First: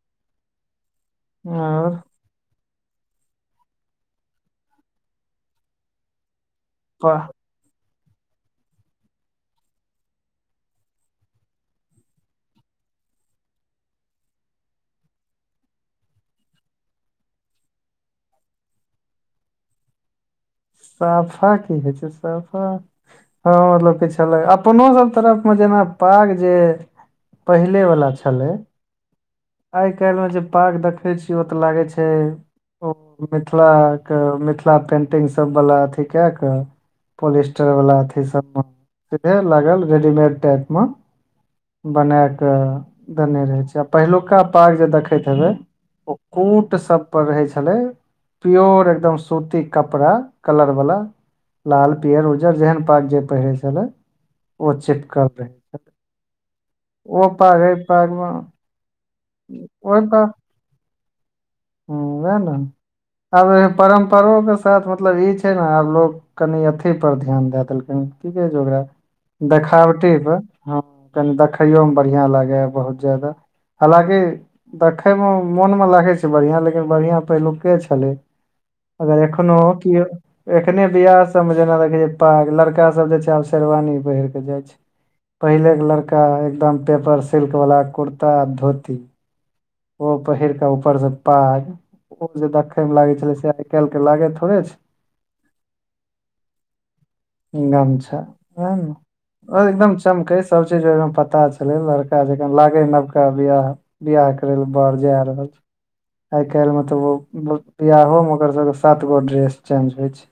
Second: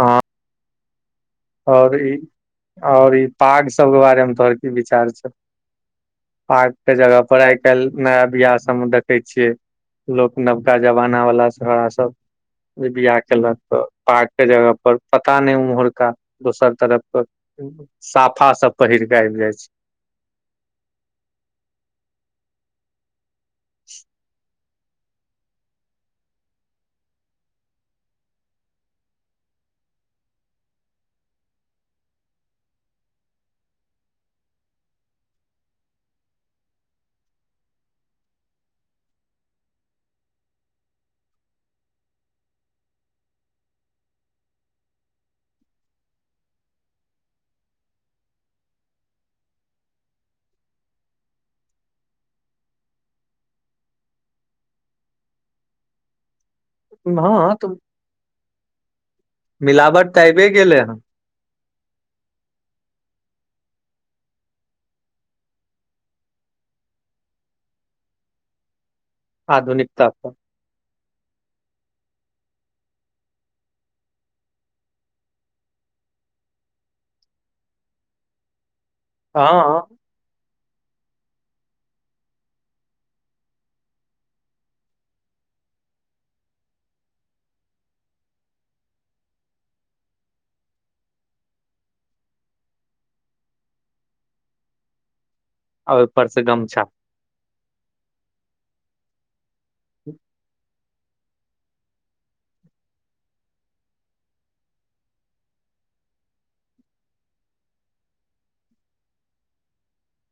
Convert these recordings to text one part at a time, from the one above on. हँ आओर ई आओर ई पाग सब के बारे मे तोहर की विचार छ पाग के जगह वाह पर आय आइ काल्हि नया बियाह सब मे देखे छियै लोक नवका जमाना वाला छोड़ा सब बियाह केलक पाग के जगह पर पता नहि उम्हर का दोसर तरफ कय साफा सब पहिर के आबि जाय छै साफा की होइ छै साफा हँ मतलब क छले अप कोनो सब तरफमे जेना पाग जे पहिलेबला छलै आइ काल्हिमे जे पाग देखै छियै ओ त लागै छै ओ मिथिलाके मिथिला पेंटिंग सबवला अथी कए कऽ पोलिस्टर वाला अथी सब मे से लागल रेडीमेड टाइप मे बना के देने रहे छै आ पहिलुक पका पाग जे देखैत हेबे ओ कूट सब पर रहै छले प्योर एकदम सूती कपड़ा कलर वाला लाल पीयर उज्जर जेहन पाग जे पहिरे छले ओ चिपकल रहै ओ हँ पाग ऐ तऽ पागमे ओ त मिलावट तऽ आबे गेलै हन हँ वएह ना आब परम्परो के साथ मतलब ई छै ने आब लोको कनि अथी पर ध्यान दए देलखिन की कहे छै ओकरा देखावटी पर हँ कनी देखैयो मे बढ़िया लागेए बहुत ज्यादा हँलाकि देखे मे मोन मे लागे छै बढ़िया लेकिन बढ़िया पहिलुके छलै अगर हँ एखनो कीयो एखने वियाह सभमे जेना देखै छिय पाग लड़कासभ जे छै आब शेरवानी पहिर कऽ जाय छै पहिलेके लड़का एकदम पेपर सिल्क वाला कुर्ता आ धोती ओ पहिर कऽ ऊपर से पाग ओ जे देखय मे लागै छलै से आय काल्हि के लागे थोड़े छै आ उपरसँ गमछा गमछा ए एकदम चमकै सब चीज ओहिमें पता छले लड़का जकाँ लागे नवका बियाह बियाह करै ल बर जा रहल छै आइ काल्हि में तऽ ओ बियाहो में ओकर सबके सात गो ड्रेस चेंज होय छै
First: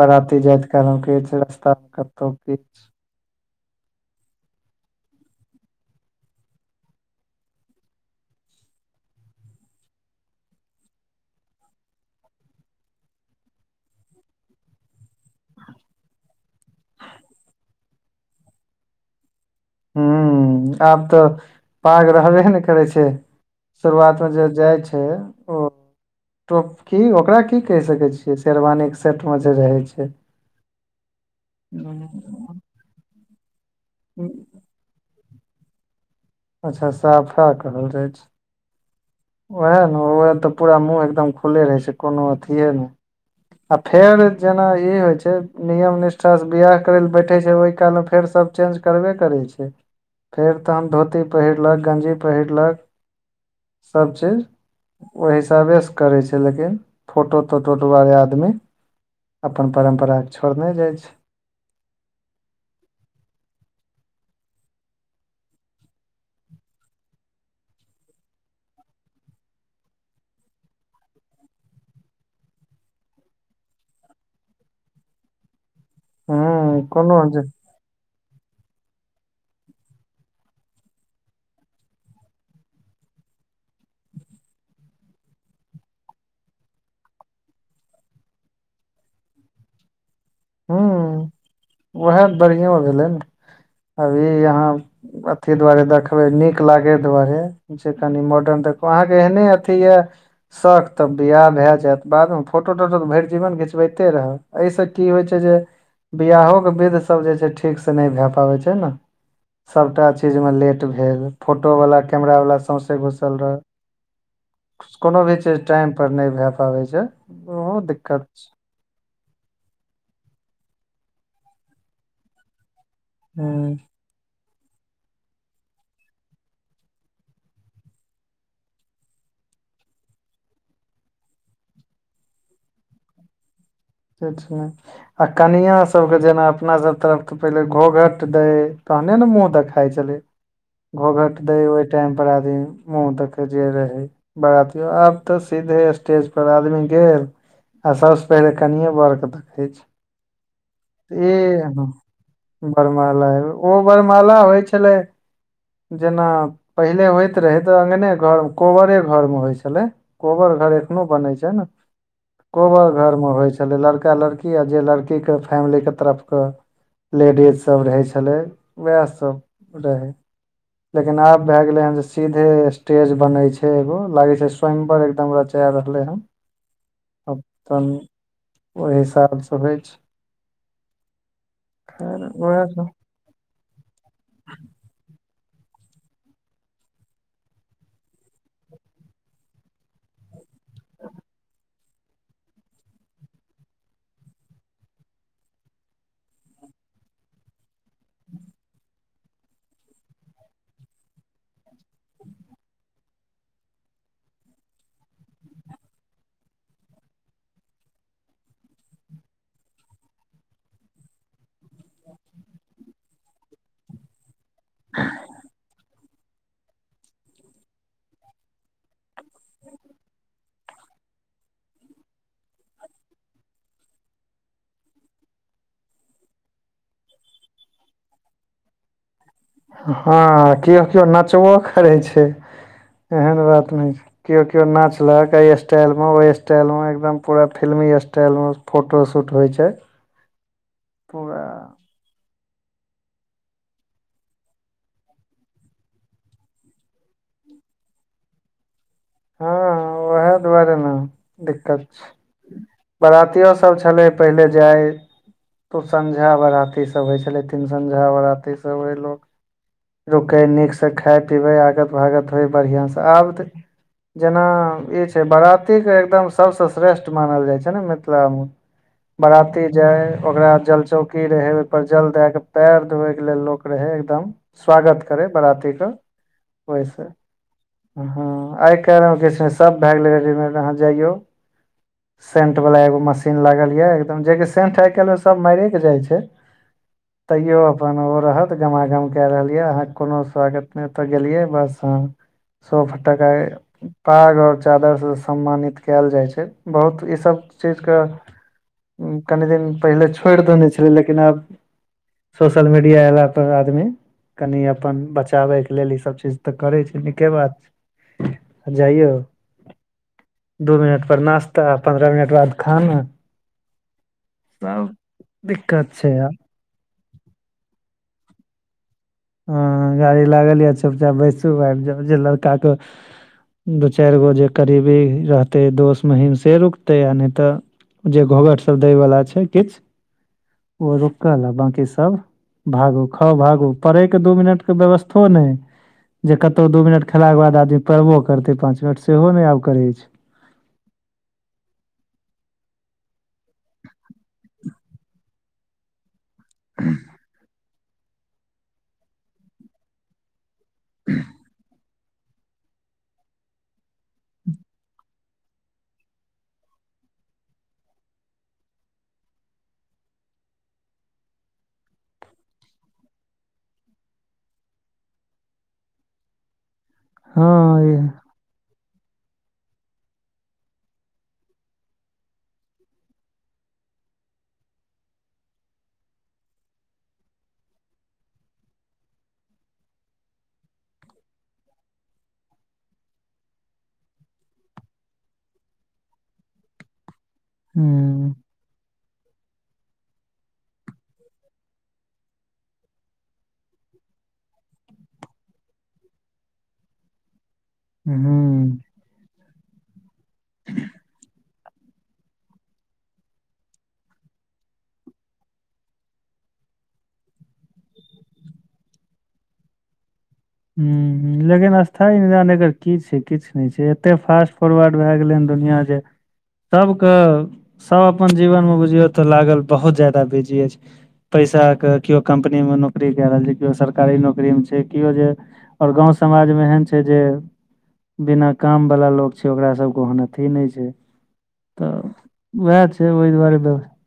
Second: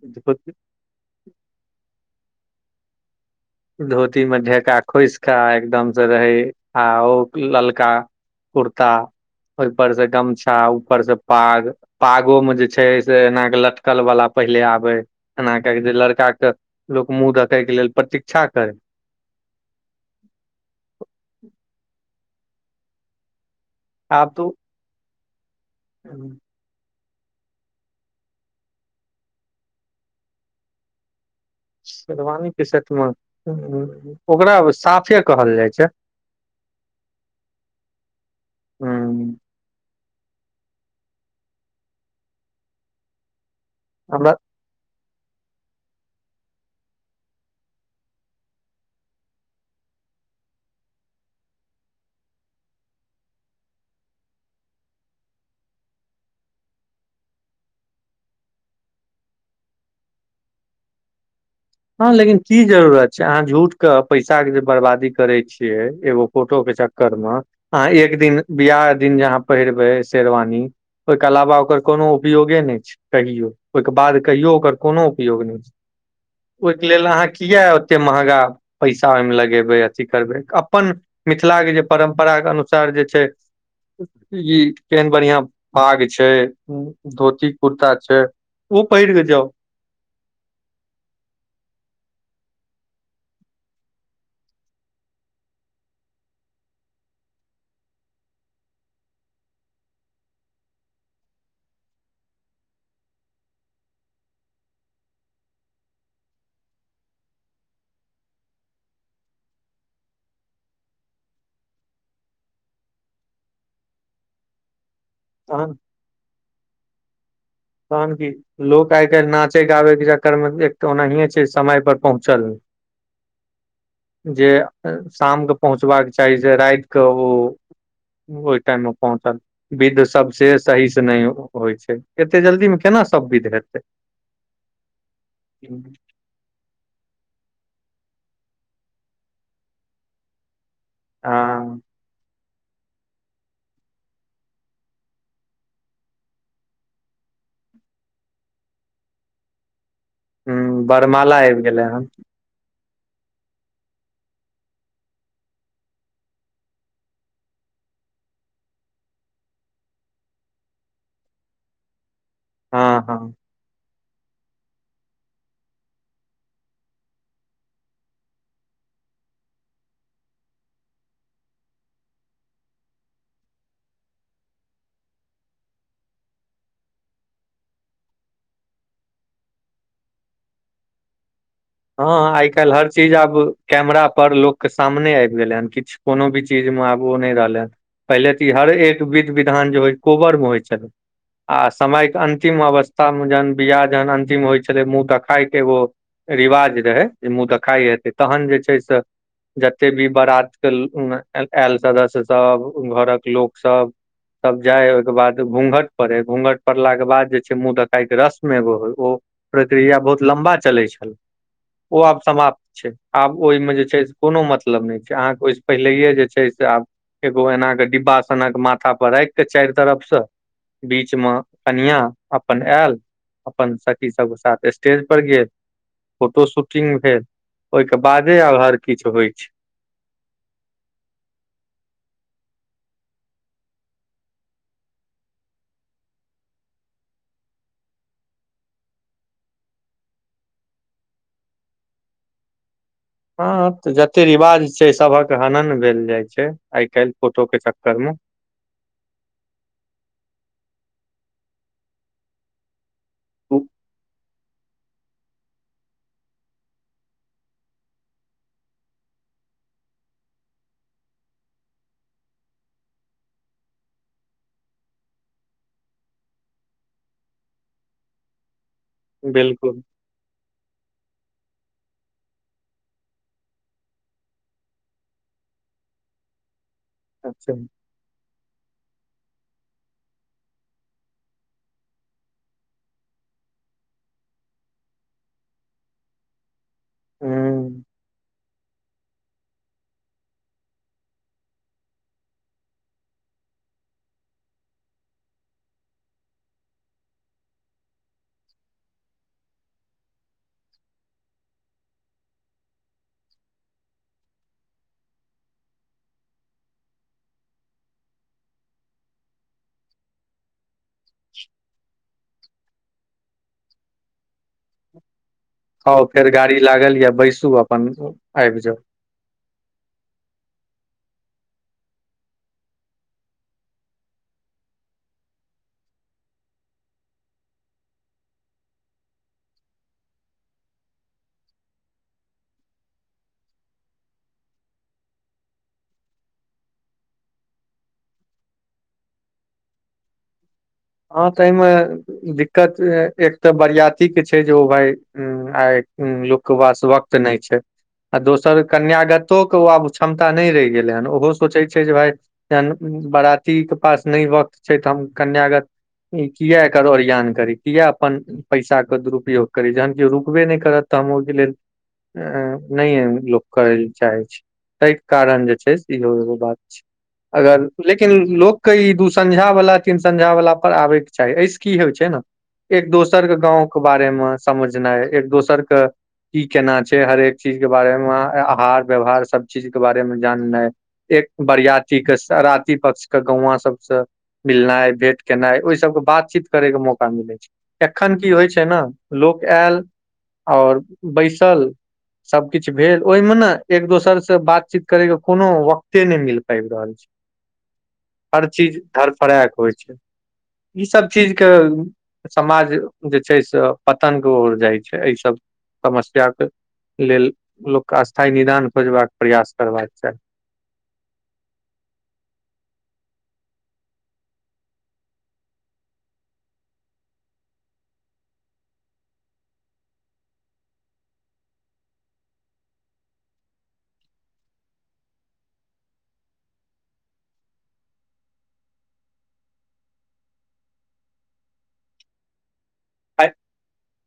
बाराती जायत काल ओ कि रस्ता कतो धोती मे ढका खोसिकऽ एकदम से रहै आ ओ ललका कुर्ता ओहिपर से गमछा ऊपर से पाग पागो मे जे छै से एना क लटकल वाला पहिले आबै एना क जे लड़काे लोक मुँह देखय के लेल प्रतीक्षा करै ह आब तऽ पाग रहबे नहि करै छै शुरुआतमे जे जाइ छै ओ ह ओ की ओकरा की कहि सकै छियै शेरवानी के सेट में जे रहै छै शेरवानीके सेटमे हूँ। ओकरा साफे कहल जाइ छै अच्छा साफा कहल जाइ छै हम्म ओएह ने ओह तऽ पूरा मुँह एकदम खुलले रहै छै कोनो अथिए नहि आ फेर हमरा जेना ई होइ छै नियम निष्ठासँ बिआाह करय लए बैठै छै ओहि कालमे फेर सभ चेंज करबे करै छै फेर तहन धोती पहिरलक गञ्जी पहिरलक सबचीज ओ हिसाबेसँ करै छै लेकिन फोटो तोटो दुआरे आदमी अपन परम्पराके छोड़ने जाइ छै हँ लेकिन की जरूरत छै अहाँ झूठ के पैसा के जे बर्बादी करे छियै एगो फोटो के करमे अहाँ एक दिन बियाह दिन जे अहाँ पहिरबै शेरवानी ओहिके अलावा ओकर कोनो उपयोगे नहि छै कहियो ओहिके बाद कहियो ओकर कोनो उपयोग नहि छै ओहिके हूँ लेल कोनो अहाँ जे किए ओते महंगा पैसा ओहिमे लगेबै अथी करबै अपन मिथिलाके जे परम्पराके अनुसार जे छै ई केहन बढ़िया पाग छै धोती कुर्ता छै उ पहिरिक जाउ ह उएह बढ़ियों भेलै ने अभी यहाँ अथी दुआरे देखबै नीक लागय दुआरे जे कनि मॉडर्न देखू अहाँके एहने अथी यए शौक तब बिआह भए जायत बादमे फोटो तोटो तऽ भरि जीवन घिचबैते रहऽ एहिसँ की होइ छै जे बियाहोके वेद सभ जे छै ठीकसँ नहि भए पाबै छै ने सबटा चीजमे लेट भेल फोटोवला कैमरावला सौँसे घुसल रहऽ कोनो भी चीज तहन टाइम पर नहि भए पाबै छै ओहो तहन दिक्कत की लोक आइ काल्हि नाचे गाबै के चक्कर मे ओनाहिे छै समय पर पहुँचल हूँ जे शामके पहुँचबाक चाही से राति क ओ ओहि टाइम मे पहुँचल विध सब से सही से नहि होइ छै एते जल्दी मे केना सब विध हैते कनिया सब के जेना अपना सब तरफ त पहिले घोघट देै तहने ने मुँह देखाई छलै घोघट दै ओहि हँ टाइमपर आदमी मुँह देखैत जे रहे बरातियो आब तऽ सीधे स्टेज पर आदमी गेल आ सभसँ पहिले कनिए बरके देखै ह छै बरमाला आबि गेलै एह हन बरमाला मे ओ बरमाला होइ छलै जेना पहिले होइत रहै तऽ अंगने घरमे कोहबरे घरमे होइ छलै कोहबर घर एखनो बनै छै ने हँ कोहबर हँ घर मे होइ छै छलै लड़का लड़की आ जे लड़कीके फैमिलीके तरफके लेडीज सभ रहै छलै वएह सभ रहै लेकिन आब भए गेले हन जे सीधे स्टेज बने छै एगो लागे छै स्वयंवर एकदम रचा रहलै हन [inaudible] अपन ओहि हिसाबसँ होइ छै हँ खैर आइ वैह काल्हि हर सब चीज आब कैमरा पर लोक के सामने आबि गेलै हन किछु कोनो भी चीज मे आब ओ नहि रहलै हन पहिले तऽ ई हर एक विध विधान जे हो कोबर मे होइ छलै आ समय के अंतिम अवस्था मे जहन बियाह जहन अंतिम होइ छलै मुँह देखाय के एगो रिवाज रहै जे मुँह देखाइ हेतै तहन जे छै से जते भी बरातके आयल सदस्य सब घरक लोकसभ तब जाय ओहिके बाद घूँघट पड़े घूँघट पड़लाके बाद जे छै मुँह देखाइ के रस्म एगो होय ओ प्रक्रिया बहुत लम्बा चलै छल ओ आब समाप्त छै आब ओहिमे जे छै कोनो मतलब नहि छै अहाँके ओहिसँ पहिले जे छै से आब एगो एना के डिब्बा सनक माथा पर राख के चारि तरफ से बीच मे कनियाँ अपन एल अपन सखी सबके साथ स्टेज पर गेल फोटो शूटिंग भेल ओहिके बादे आब हर किछु होइ छै हँ केओ केओ नचबो करै छै एहन बात नहि छै केओ केओ नचलक एहि स्टाइलमे ओहि स्टाइलमे एकदम पूरा फिल्मी स्टाइलमे फोटो शूट होइ छै [inaudible] पूरा हँ तऽ जते रिवाज छै सबहक हनन भेल जाय छै आइ काल्हि फोटो के चक्कर मे हँ उएह दुआरे ने दिक्कत छै बरातियो सभ छलैय पहिले जाय दू संझा बराती सभ होइ छलै तीन सँझा बारती सभ रहय लोक रुकै नीकसँ खाय पीबै आगत भागत होय बढ़ियाँसँ आब तऽ जेना ई छै बरातीके एकदम सभसँ श्रेष्ठ मानल जाइ छै ने मिथिलामे बराती बिलकुल जाय ओकरा जल चौक की रहै ओहिपर जल दए कऽ पैर धोवै के लेल लोक रहै एकदम स्वागत करै बराती सब ओहिसँ अच्छा हँ आइ काल्हिमे कि छै सभ भए गेलै रडीमेड अहाँ जइयौ सेंट वाला एगो मशीन लागल ये एकदम जे के सेंट आय काल्हि मे सब माइरे के जाय छै [inaudible] तैयो ह अपन ओ रहत गमागम कए रहलियै अहाँ कोनो स्वागत नहितऽ गेलियै बस हँ सो फटाका पाग आओर चादरसँ सम्मानित कयल जाइ छै बहुत इसभ चीजके कनि दिन पहिले छोड़ि देने छलै लेकिन आब सोशल मीडिया एला पर आदमी कनि अपन बचाबै के लेल ई सब चीज तऽ करै छै नीके बात [unintelligible] जइयौ दू मिनट पर नास्ता पन्द्रह मिनट बाद खाना तब आउ फेर गाड़ी लागल या बैसू अपन आबि जाउ हँ गाड़ी लागल यए चुपचाप बैसू आबि जाउ जे लड़काके दू चारि गो जे करीबी रहतै दोस महीमसे रुकतै आ नहि तऽ जे घोघट सब दै वाला छै किछु ओ रुकल आ बाकी सब भागू खाउ भागू पड़ैके दू मिनटके व्यबस्थो नहि जे कतौ दू मिनट खेला के बाद आदमी पड़बो करते पांच मिनट सेहो ने आब करे छै हँ सहिमे दिक्कत एक तऽ बरियातीक के छै जे ओ भाय आ के बास वक्त न छै आ दोसर कन्यागतो के ओ आब क्षमता नहि रहै छै गेलै हन ओहो सोचै छै जे भाय जन बरातीके पास नहि वक्त छै तऽ हम कन्यागत ई किया एकर ओरियान करी किया अपन पैसा के दुरूपयोग करी जखन रुकबे नहि करत तऽ हम ओहिके लेल नहि लोक करै ल चाहै छै ताहि कारण जे छै से इहो एगो बात छै अगर लेकिन हँ लोकके ई दू संझा बाला तीन संझा बाला ओकर आबैके चाही एहिस की होइ छै ने एक दोसर के गाँंव के बारेमे समझनाइ एक दोसर के ई केना छै हरेक चीज के बारे मे आहार व्यवहार सब चीज के बारे मे जाननाय एक बरियाती के सराती पक्ष के गौवा सब से मिलनाय भेंट केनाइ ओहि सभके बातचीत करयके मौका मिलै ह छै एखन की होइ छै ने लोक आयल आओर बैसल सब किछु भेल ओहिमे ने एक दोसर से बातचीत करे के कोनो वक्ते नहि मिल पाबि रहल छै [unintelligible] हू हर चीज धरफाड़य के होइ छै ई सब चीज समाज जे छै से पतन क ओर जाइ छै एहि सब समस्याके लेल लोकके स्थायी निदान खोजबाक प्रयास करबाक चाही हूँ लेकिन स्थायी निदान एकर की छै किछु नहि छै एते फास्ट फोरवार्ड भए गेलै हन दुनिया जे सबके सब अपन जीवन मे बुझियो तऽ लागल बहुत ज्यादा बिजी अछि पैसा के केओ कम्पनी में नौकरी के रहल छै केओ सरकारी नौकरी मे छै केओ जे आओर गाँंव समाज मे एहन छै जे बिना कामवला लोक छै ओकरास सभके ओहन अथि नहि छै तऽ उएह छै आइ ओहि दुआरे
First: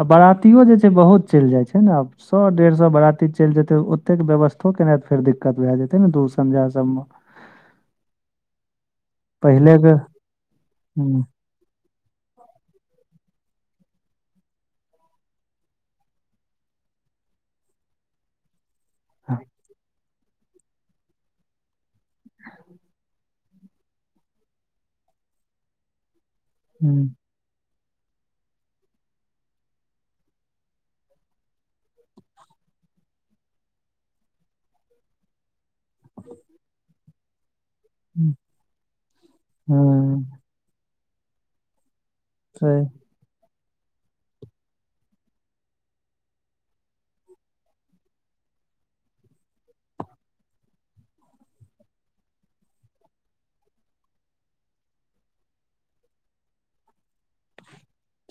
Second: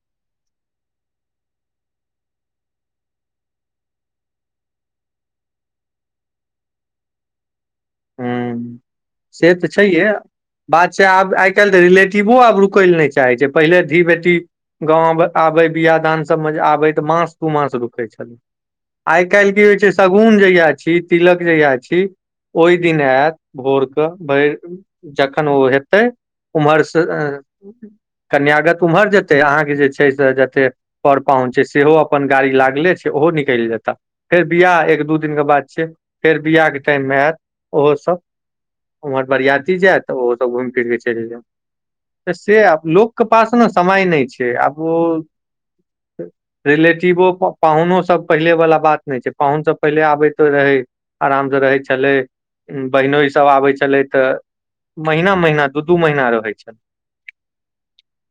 आ बारातियो जे छै बहुत चलि जाइत छै ने आब सए डेढ़ सए बारती चलि जेते ओते के व्यवथो केनाय त फेर दिक्कत भय जेते दु संझा हूँ से तऽ पहिले के छैहे बात छै ह आब आ आइ काल्हि तऽ रिलेटिवो आ रूकै ल नहि चाहै छै पहिले धी बेटी गाँव आबे बियाह दान सबमे जे आबै तऽ मास दु मास रुकै छलै आय ह काल्हि की छै सगुन जहिया छी तिलक जहिया छी ओहि दिन आयत भोर भरि जखन ओ हेतै उमहरसँ कन्यागत उम्हर जेतै अहाँके जे छै से जते पर पाहून छै सेहो अपन गाड़ी लागले छै ओहो निकलि जेता फेर बियाह एक दू दिनक के बाद से फेर बियाह के टाइम मे आयत ओहोसे उम्हर बरियातती जायत तऽ ओहो ह सब घूमि फिर के चलि जायब तऽ से सही आब लोक पास न समय नहि छै आबो ओ रिलेटिवो पाहुनो सब पहिले वालला बात नहि छै पाहुन सब पहिले आबैत रहै आराम से रहै छलै बहिनो सब आबै छलै तऽ महीना महिना दू दू महीना रहै छलेय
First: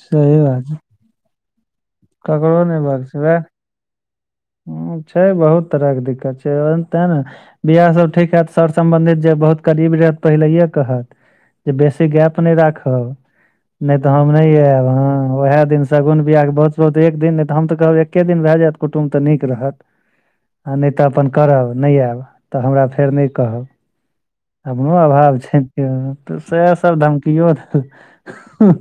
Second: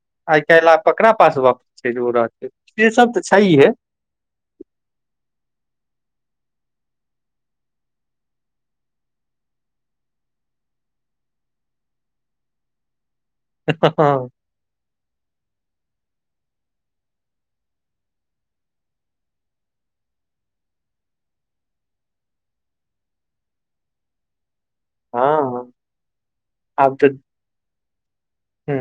सही आइ बात काल्हि छै आब ककरा पास वापस छै जे ओ रहत ककरो नहि से बात सब छै तऽ वएह छैहे हुँ छै बहुत तरहके दिक्कत छै ओन तें ने वियाहसभ ठीक हत सर सम्बन्धित जे बहुत करीब रह पहिलेे कहेय जे बेसी गैप नहि राखब नहि तऽ हम नहि आयब हँ उएह एक दिन शगुन बियाह बहुत बहुत एक दिन नहि तऽ हम तऽ कहब एक्के दिन भए जायत कुटुम्ब तऽ नीक रहत नहि तऽ अपन करब नहि आयब तऽ हमरा फेर नहि कहब हमरो अभाव छै हँ त सएह आब सभ तऽ धमकियो देलक हँ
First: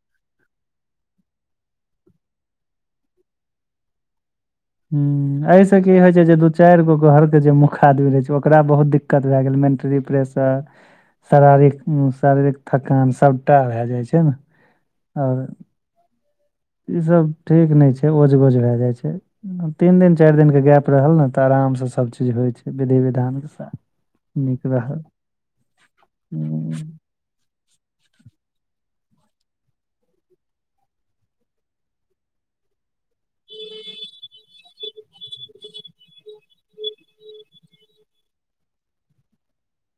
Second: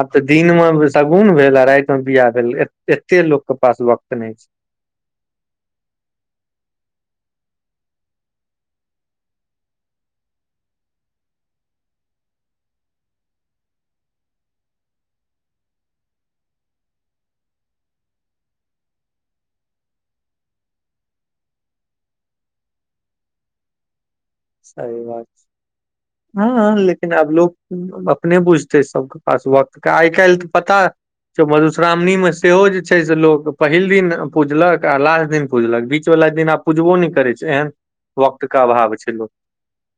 अप तऽ दिन मे शगुन भेल आ राति में बियाह भेल एते लोक के पास वक्त नहि छै हुँ एहिसँ की होइ छै जे दू चारि गो घरके जे मुख आदमी रहै छै ओकरा बहुत दिक्क दिक्कत भए गेल मेन्ट्ररी प्रेशसर शारीरिक शारीरिक थकान सभटा भए जाइ छै ने आओर ईसभ ठीक नहि छै ओझ गोज भए जाइ छै तीन दिन चारि दिनके गैप रहल ने तऽ आरामसँ सभचीज होइ छै विधि विधानके साथ नीक रहल सही बात हँ लेक हम्म, लेकिन आब लोक अपने बुझते सबके पास वक्त के आइ काल्हि के पता कियो मधुश्रावणी मे सेहो जे छै से लोग पहिल दिन पूजलक आ लास्ट दिन पूजलक बीच वालला दिन आब पुझबो नहि करै छै एहन वक्त के अभाव छै लोक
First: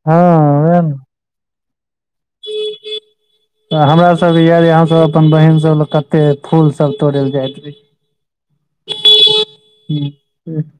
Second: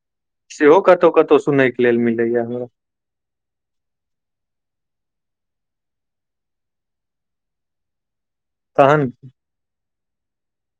हाँ सेहो कतहु कतहु सुनय के लेल मिलैया हमरा तऽ हमरा सबके य यहाँ सब अपन बहिन सब ल कते फूल सब तोड़य ल जाइत रहै तहन ह ह [inaudible]